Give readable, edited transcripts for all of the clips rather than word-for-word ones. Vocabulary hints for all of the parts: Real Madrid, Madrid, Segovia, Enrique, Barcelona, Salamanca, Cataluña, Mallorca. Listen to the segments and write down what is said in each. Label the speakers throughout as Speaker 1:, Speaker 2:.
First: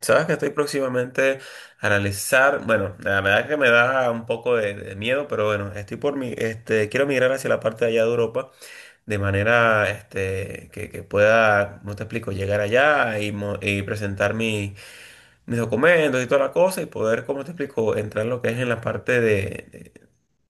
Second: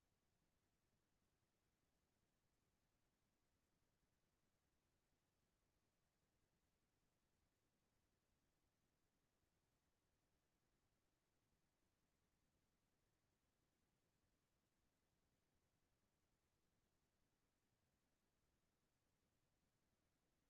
Speaker 1: Sabes que estoy próximamente a analizar, bueno, la verdad que me da un poco de miedo, pero bueno, estoy por mi, quiero migrar hacia la parte de allá de Europa, de manera, que pueda, no te explico, llegar allá y, y presentar mis documentos y toda la cosa y poder, como te explico, entrar en lo que es en la parte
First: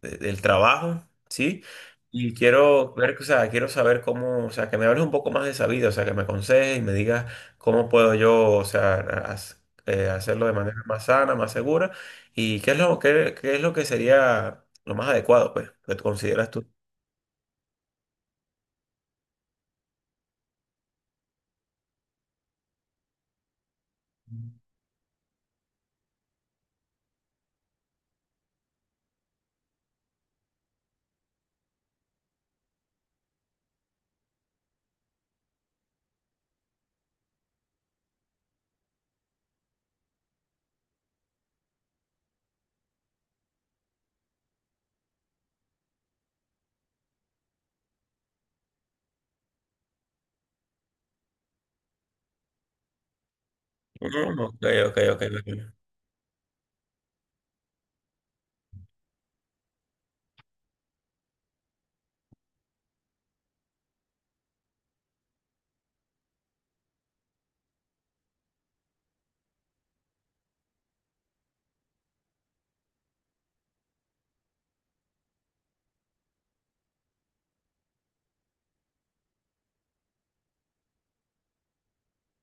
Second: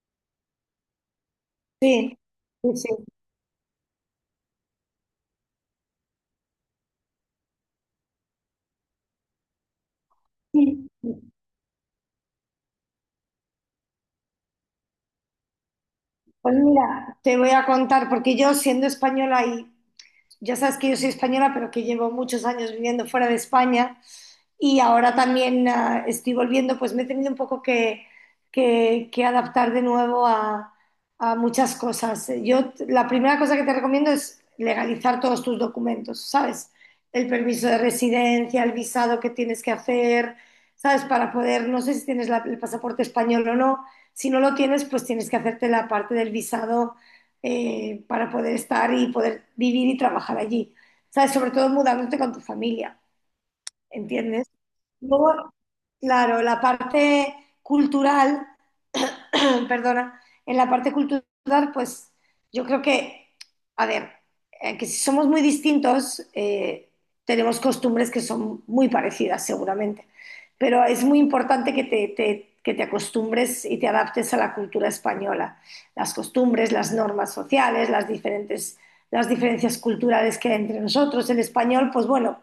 Speaker 1: del trabajo, ¿sí?
Speaker 2: Sí,
Speaker 1: Y quiero
Speaker 2: sí,
Speaker 1: ver, o sea, quiero saber cómo, o sea, que me hables un poco más de esa vida, o sea, que me aconsejes y me digas cómo puedo yo, o sea, hacerlo de manera
Speaker 2: sí.
Speaker 1: más sana, más segura y qué es lo, qué, qué es lo que sería lo más adecuado, pues, que tú consideras
Speaker 2: Pues
Speaker 1: tú.
Speaker 2: mira, te voy a contar, porque yo siendo española y ya sabes que yo soy española, pero que llevo muchos años viviendo fuera de España y ahora también estoy volviendo, pues me he tenido un poco que, que adaptar de nuevo a muchas cosas. La primera cosa que te recomiendo es legalizar todos tus documentos, ¿sabes? El permiso de residencia, el visado que tienes que hacer, ¿sabes? Para poder, no sé si tienes el pasaporte español o no. Si no lo tienes, pues tienes que hacerte la parte del visado para poder estar y poder vivir y trabajar allí. ¿Sabes? Sobre todo mudándote con tu familia,
Speaker 1: Mm,
Speaker 2: ¿entiendes?
Speaker 1: ok, ok, ok.
Speaker 2: Luego,
Speaker 1: Ok.
Speaker 2: claro, la parte cultural perdona, en la parte cultural, pues yo creo que, a ver, que si somos muy distintos, tenemos costumbres que son muy parecidas seguramente, pero es muy importante que te, que te acostumbres y te adaptes a la cultura española, las costumbres, las normas sociales, las diferentes, las diferencias culturales que hay entre nosotros. El español, pues bueno,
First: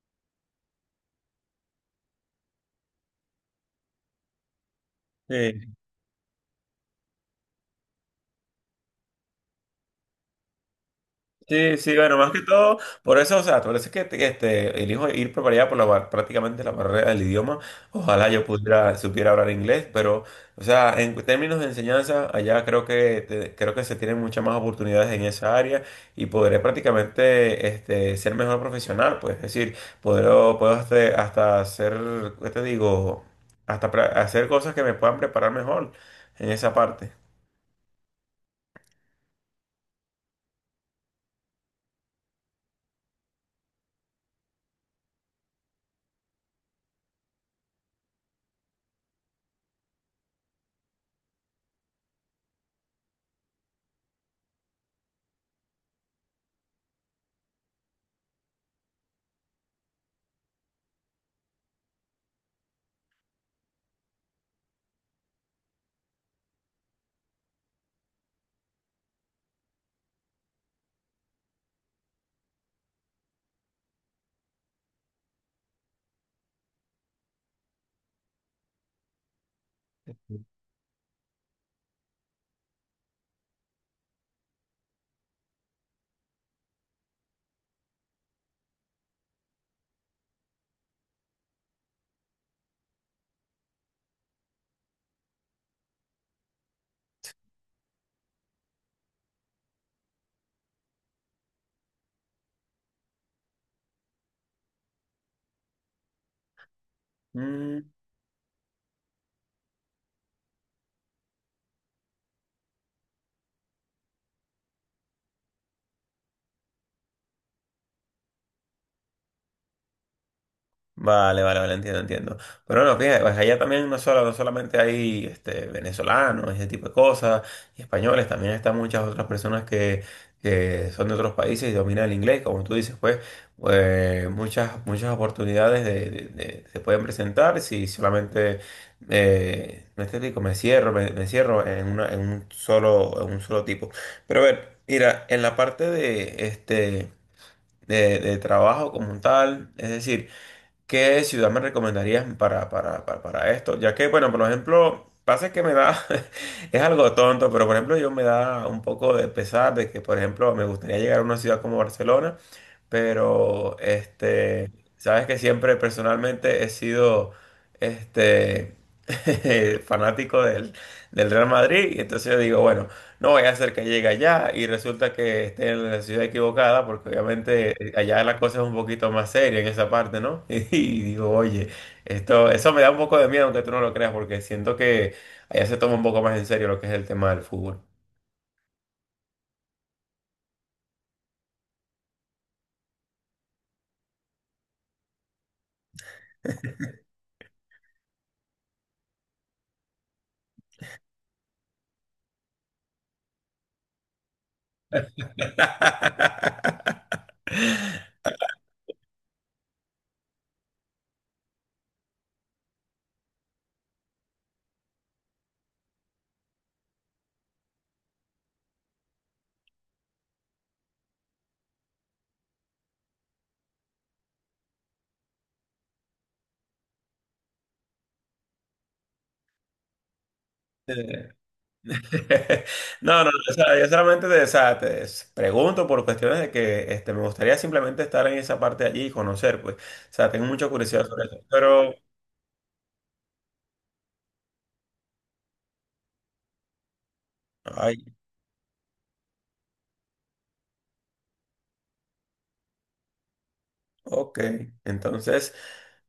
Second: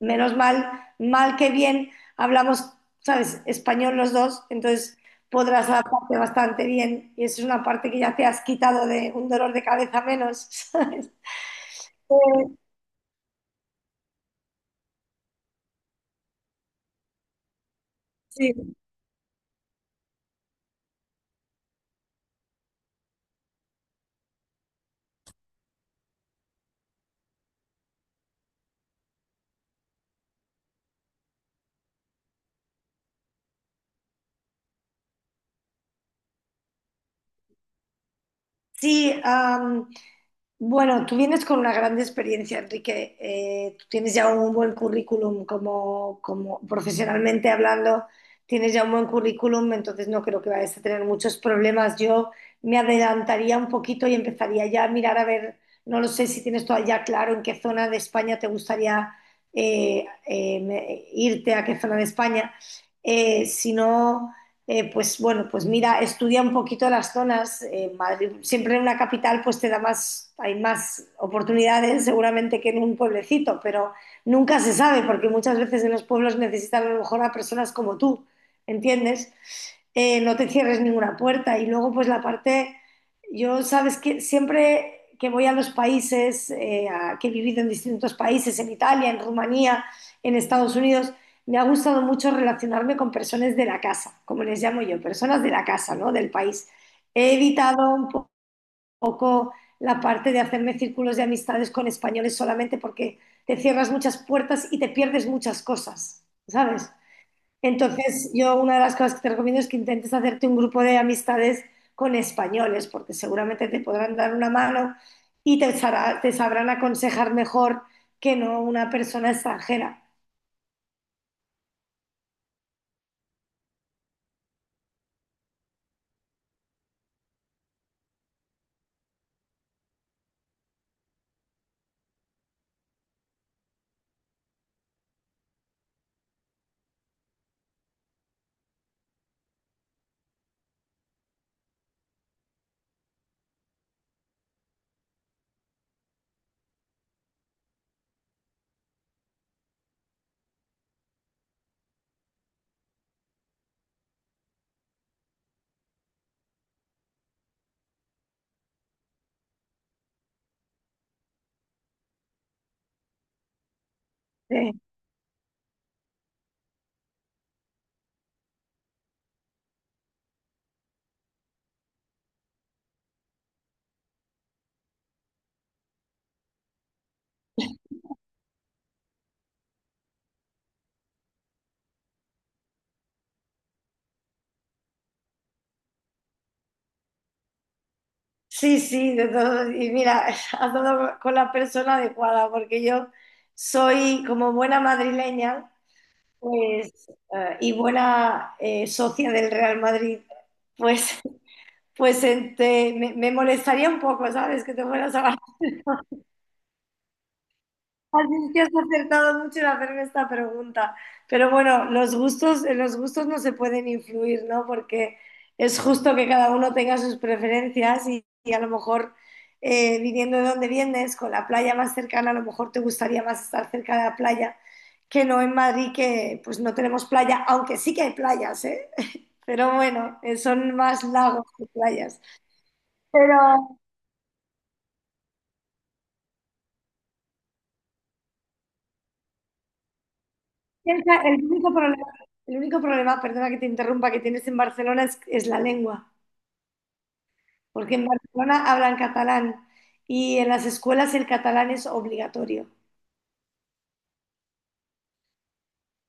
Speaker 2: menos mal, mal que bien, hablamos, ¿sabes?, español los dos, entonces podrás
Speaker 1: Sí.
Speaker 2: adaptarte bastante bien y eso es una parte que ya te has quitado de un dolor de cabeza menos, ¿sabes?
Speaker 1: Sí, sí, bueno, más que
Speaker 2: Eh,
Speaker 1: todo, por eso, o sea, por eso es que elijo ir por allá por la, prácticamente la barrera del idioma. Ojalá yo
Speaker 2: Sí,
Speaker 1: pudiera, supiera hablar inglés, pero, o sea, en términos de enseñanza, allá creo que, creo que se tienen muchas más oportunidades en esa área y podré prácticamente ser mejor profesional, pues, es decir, puedo hasta, hasta hacer, ¿qué te digo? Hacer cosas que me puedan preparar mejor en esa parte.
Speaker 2: sí, bueno, tú vienes con una gran experiencia, Enrique. Tú tienes ya un buen currículum como, como profesionalmente hablando, tienes ya un buen currículum, entonces no creo que vayas a tener muchos problemas. Yo me adelantaría un poquito y empezaría ya a mirar a ver, no lo sé si tienes todavía ya claro en qué zona de España te gustaría irte, a qué zona de España. Si no pues bueno, pues mira, estudia un poquito las zonas. Madrid, siempre en una capital pues te da más, hay más oportunidades seguramente que en un pueblecito, pero nunca se sabe porque muchas veces en los pueblos necesitan a lo mejor a personas como tú, ¿entiendes? No te cierres ninguna puerta. Y luego pues la parte, yo sabes que siempre que voy a los países, que he vivido en distintos países, en Italia, en Rumanía, en Estados Unidos, me ha gustado mucho relacionarme con personas de la casa, como les llamo yo, personas de la casa, ¿no? Del país. He evitado un poco la parte de hacerme círculos de amistades con españoles solamente porque te cierras muchas puertas y te pierdes muchas cosas, ¿sabes? Entonces, yo una de las cosas que te recomiendo es que intentes hacerte un grupo de amistades con españoles, porque seguramente te podrán dar una mano y te, te sabrán aconsejar mejor que no una persona extranjera.
Speaker 1: Vale, vale, vale, entiendo, entiendo. Pero bueno, fíjate, pues allá también no solamente hay este, venezolanos, ese tipo de cosas, y españoles, también están muchas otras personas que son de otros países y dominan el inglés, como tú dices, pues, pues muchas, muchas oportunidades se pueden presentar si solamente me explico, me cierro en una, en un solo tipo. Pero a ver, mira, en la parte de este de trabajo como tal, es decir, ¿qué ciudad me recomendarías para esto? Ya que, bueno, por ejemplo, pasa que me da, es algo tonto, pero por ejemplo, yo me da un poco de pesar de que, por ejemplo, me gustaría llegar a una ciudad como Barcelona, pero,
Speaker 2: ¿Eh?
Speaker 1: sabes que siempre personalmente he sido, este, fanático del, del Real Madrid, y entonces yo digo, bueno, no, ella cerca llega allá y resulta que esté en la ciudad equivocada, porque obviamente allá la cosa es un poquito más seria en esa parte, ¿no? Y, digo, oye, esto, eso me da un poco de miedo, aunque tú no lo creas, porque siento que allá se toma un poco más en serio lo que es el tema del fútbol.
Speaker 2: Sí, sí, de todo. Y mira, has dado con la persona adecuada, porque yo soy como buena madrileña, pues, y buena socia del Real Madrid, pues, pues me, me molestaría un poco, ¿sabes? Que te fueras a. Así es que has acertado mucho en hacerme esta pregunta. Pero bueno, los gustos, en los gustos no se pueden influir, ¿no? Porque es justo que cada uno tenga sus preferencias y a lo mejor viniendo de donde vienes, con la playa más cercana, a lo mejor te gustaría más estar cerca de la playa que no en Madrid, que pues no tenemos playa, aunque sí que hay playas, ¿eh? Pero bueno, son más lagos que playas.
Speaker 1: No, no, o sea,
Speaker 2: Pero
Speaker 1: yo solamente te, o sea, pregunto por cuestiones de que este, me gustaría simplemente estar en esa parte de allí y conocer, pues, o sea, tengo mucha curiosidad
Speaker 2: Piensa,
Speaker 1: sobre eso,
Speaker 2: el único
Speaker 1: pero...
Speaker 2: problema, el único problema, perdona que te interrumpa, que tienes en Barcelona es la lengua, porque en Barcelona hablan catalán y en las escuelas el catalán es obligatorio.
Speaker 1: Ok, entonces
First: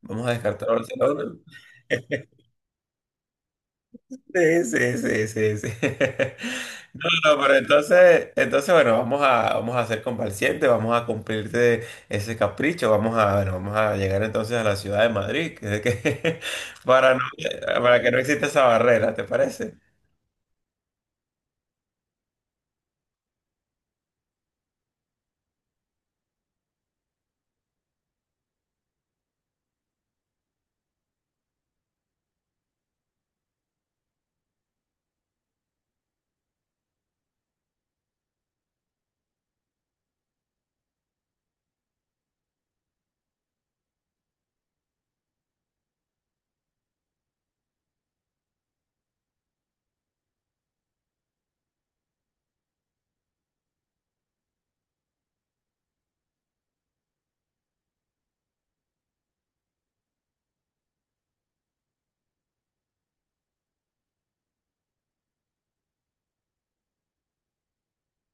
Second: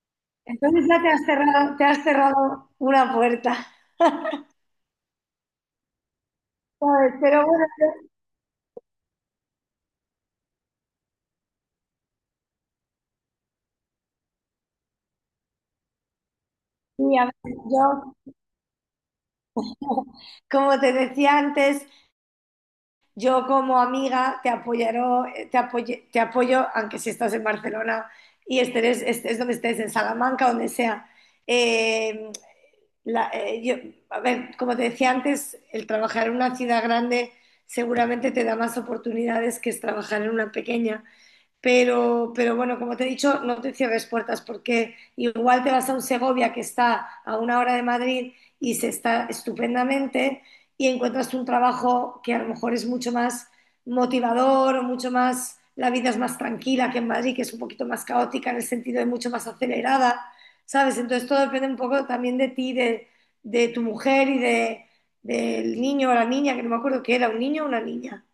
Speaker 1: vamos a descartar
Speaker 2: Entonces ya
Speaker 1: Barcelona.
Speaker 2: te has cerrado una puerta,
Speaker 1: Sí, sí, sí, sí, sí. No,
Speaker 2: ¿sabes?
Speaker 1: no,
Speaker 2: Pero
Speaker 1: pero
Speaker 2: bueno,
Speaker 1: entonces, bueno, vamos a ser complacientes, vamos a cumplirte ese capricho, vamos a, bueno, vamos a llegar entonces a la ciudad de Madrid, para
Speaker 2: sí,
Speaker 1: no,
Speaker 2: a ver,
Speaker 1: para que
Speaker 2: yo,
Speaker 1: no exista esa barrera, ¿te parece?
Speaker 2: como te decía antes, yo como amiga te apoyaré, te apoyo, aunque si estás en Barcelona y estés, estés donde estés, en Salamanca, donde sea. Eh, la- eh, yo, a ver, como te decía antes, el trabajar en una ciudad grande seguramente te da más oportunidades que es trabajar en una pequeña. Pero bueno, como te he dicho, no te cierres puertas porque igual te vas a un Segovia que está a una hora de Madrid y se está estupendamente y encuentras un trabajo que a lo mejor es mucho más motivador o mucho más, la vida es más tranquila que en Madrid, que es un poquito más caótica en el sentido de mucho más acelerada, ¿sabes? Entonces todo depende un poco también de ti, de tu mujer y de, del niño o la niña, que no me acuerdo que era, un niño o una niña.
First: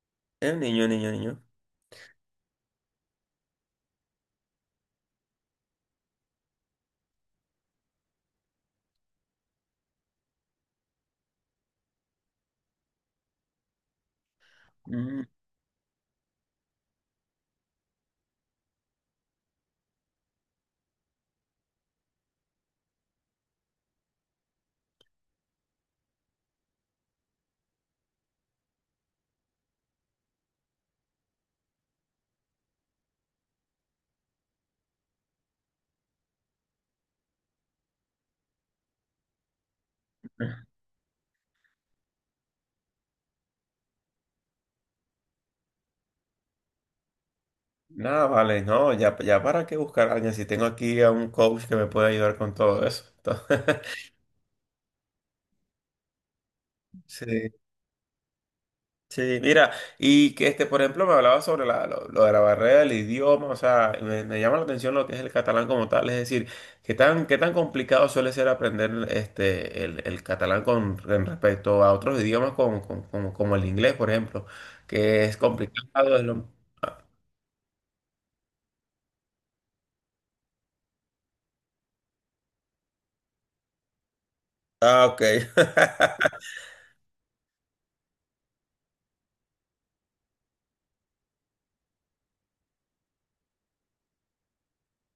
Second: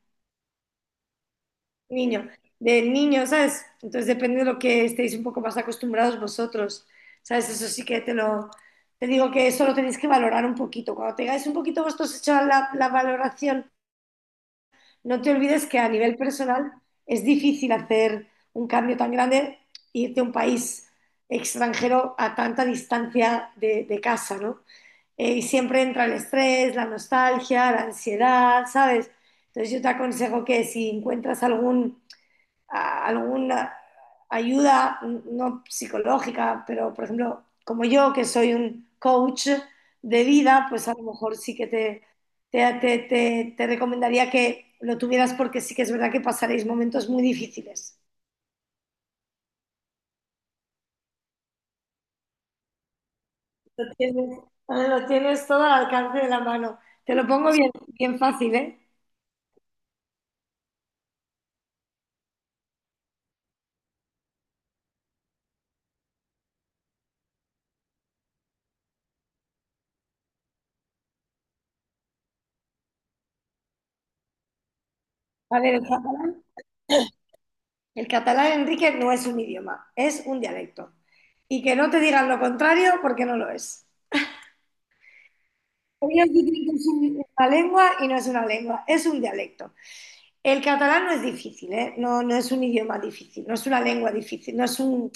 Speaker 1: El niño, niño, niño.
Speaker 2: Niño, del niño, ¿sabes? Entonces depende de lo que estéis un poco más acostumbrados vosotros, ¿sabes? Eso sí que te lo, te digo que eso lo tenéis que valorar un poquito. Cuando tengáis un poquito vosotros hecha la, la valoración, no
Speaker 1: Mm,
Speaker 2: te olvides que a nivel personal es difícil hacer un cambio tan grande, irte a un país extranjero a tanta distancia de casa, ¿no? Y siempre entra el estrés, la nostalgia, la ansiedad, ¿sabes? Entonces yo te aconsejo que si encuentras algún a alguna ayuda, no psicológica, pero por ejemplo, como yo que soy un coach de vida, pues a lo mejor sí que te, te recomendaría que lo tuvieras porque sí que es verdad que pasaréis momentos muy difíciles.
Speaker 1: nada, vale, no, ya, ya para qué buscar a alguien si tengo aquí a un coach que me puede ayudar con todo eso.
Speaker 2: Lo tienes, lo tienes todo al alcance de la mano. Te
Speaker 1: Sí.
Speaker 2: lo pongo bien, bien fácil, ¿eh?
Speaker 1: Sí, mira, y que este, por ejemplo, me hablaba sobre lo de la barrera del idioma, o sea, me llama la atención lo que es el catalán como tal, es decir, qué tan complicado suele ser aprender este, el catalán con, en respecto a otros idiomas como el inglés, por ejemplo, que es
Speaker 2: A ver,
Speaker 1: complicado.
Speaker 2: el catalán, Enrique, no es un idioma, es un dialecto. Y que no te digan lo contrario porque no lo es.
Speaker 1: Ah, ok.
Speaker 2: Ellos dicen que es una lengua y no es una lengua, es un dialecto. El catalán no es difícil, ¿eh? No, no es un idioma difícil, no es una lengua difícil, no es un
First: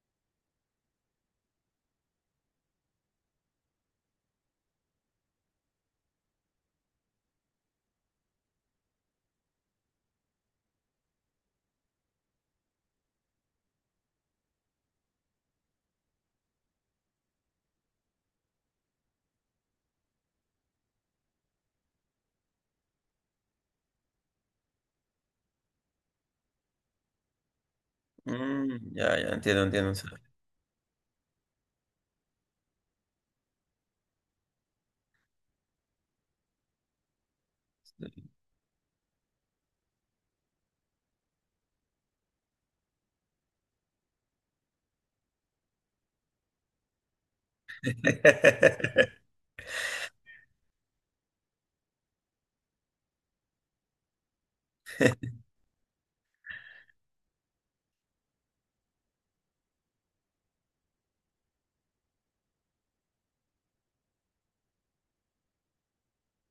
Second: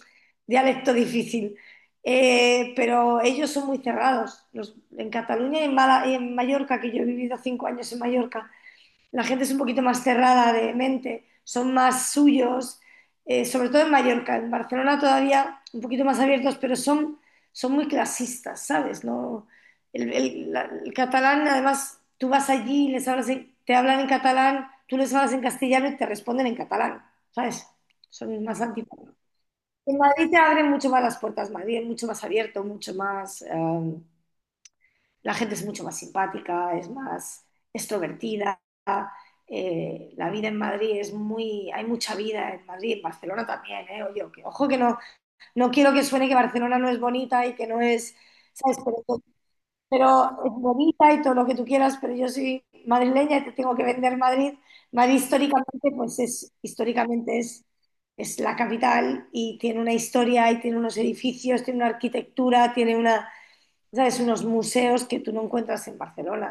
Speaker 2: dialecto difícil. Pero ellos son muy cerrados. En Cataluña y en, y en Mallorca, que yo he vivido 5 años en Mallorca, la gente es un poquito más cerrada de mente, son más suyos, sobre todo en Mallorca, en Barcelona todavía un poquito más abiertos, pero son, son muy clasistas, ¿sabes? No, el catalán, además, tú vas allí y te hablan en catalán, tú les hablas en castellano y te responden en catalán, ¿sabes? Son más
Speaker 1: Mm,
Speaker 2: antipáticos.
Speaker 1: ya, ya, entiendo, entiendo.
Speaker 2: En Madrid te abren mucho más las puertas, Madrid es mucho más abierto, mucho más, la gente es mucho más simpática, es más extrovertida la vida en Madrid es muy, hay mucha vida en Madrid, en Barcelona también, ¿eh? Oye, ojo que no, no quiero que suene que Barcelona no es bonita y que no es, ¿sabes? Pero, pero es bonita y todo lo que tú quieras, pero yo soy madrileña y te tengo que vender Madrid. Madrid históricamente, pues es, históricamente es la capital y tiene una historia y tiene unos edificios, tiene una arquitectura, tiene una, ¿sabes? Unos museos que tú no encuentras en Barcelona,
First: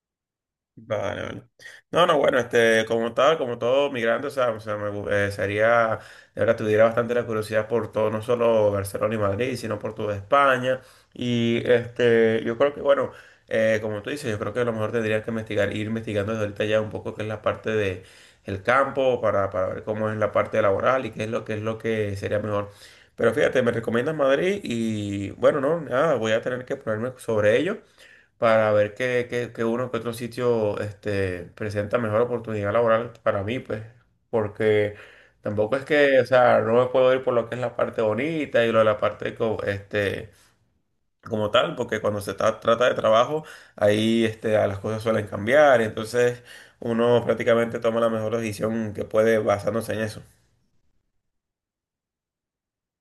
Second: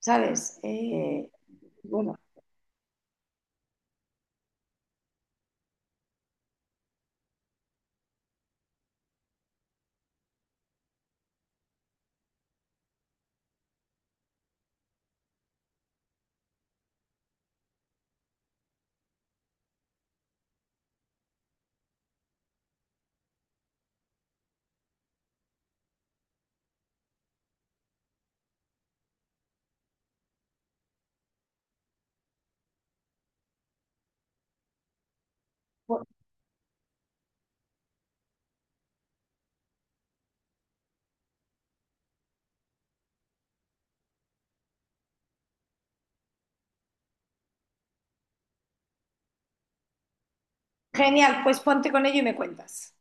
Speaker 2: ¿sabes?
Speaker 1: Vale, vale. No,
Speaker 2: Bueno.
Speaker 1: no, bueno, este, como tal, como todo migrante, o sea, sería, de verdad, tuviera bastante la curiosidad por todo, no solo Barcelona y Madrid, sino por toda España. Y este, yo creo que, bueno, como tú dices, yo creo que a lo mejor tendrías que investigar, ir investigando desde ahorita ya un poco qué es la parte de el campo para ver cómo es la parte laboral y qué es lo que sería mejor. Pero fíjate, me recomiendas Madrid y bueno, no, nada, voy a tener que ponerme sobre ello para ver qué uno que otro sitio este, presenta mejor oportunidad laboral para mí, pues, porque tampoco es que, o sea, no me puedo ir por lo que es la parte bonita y lo de la parte este, como tal, porque cuando trata de trabajo, ahí este, a las cosas suelen cambiar, entonces uno prácticamente toma la mejor decisión que puede basándose en eso.
Speaker 2: Genial, pues ponte con ello y me cuentas.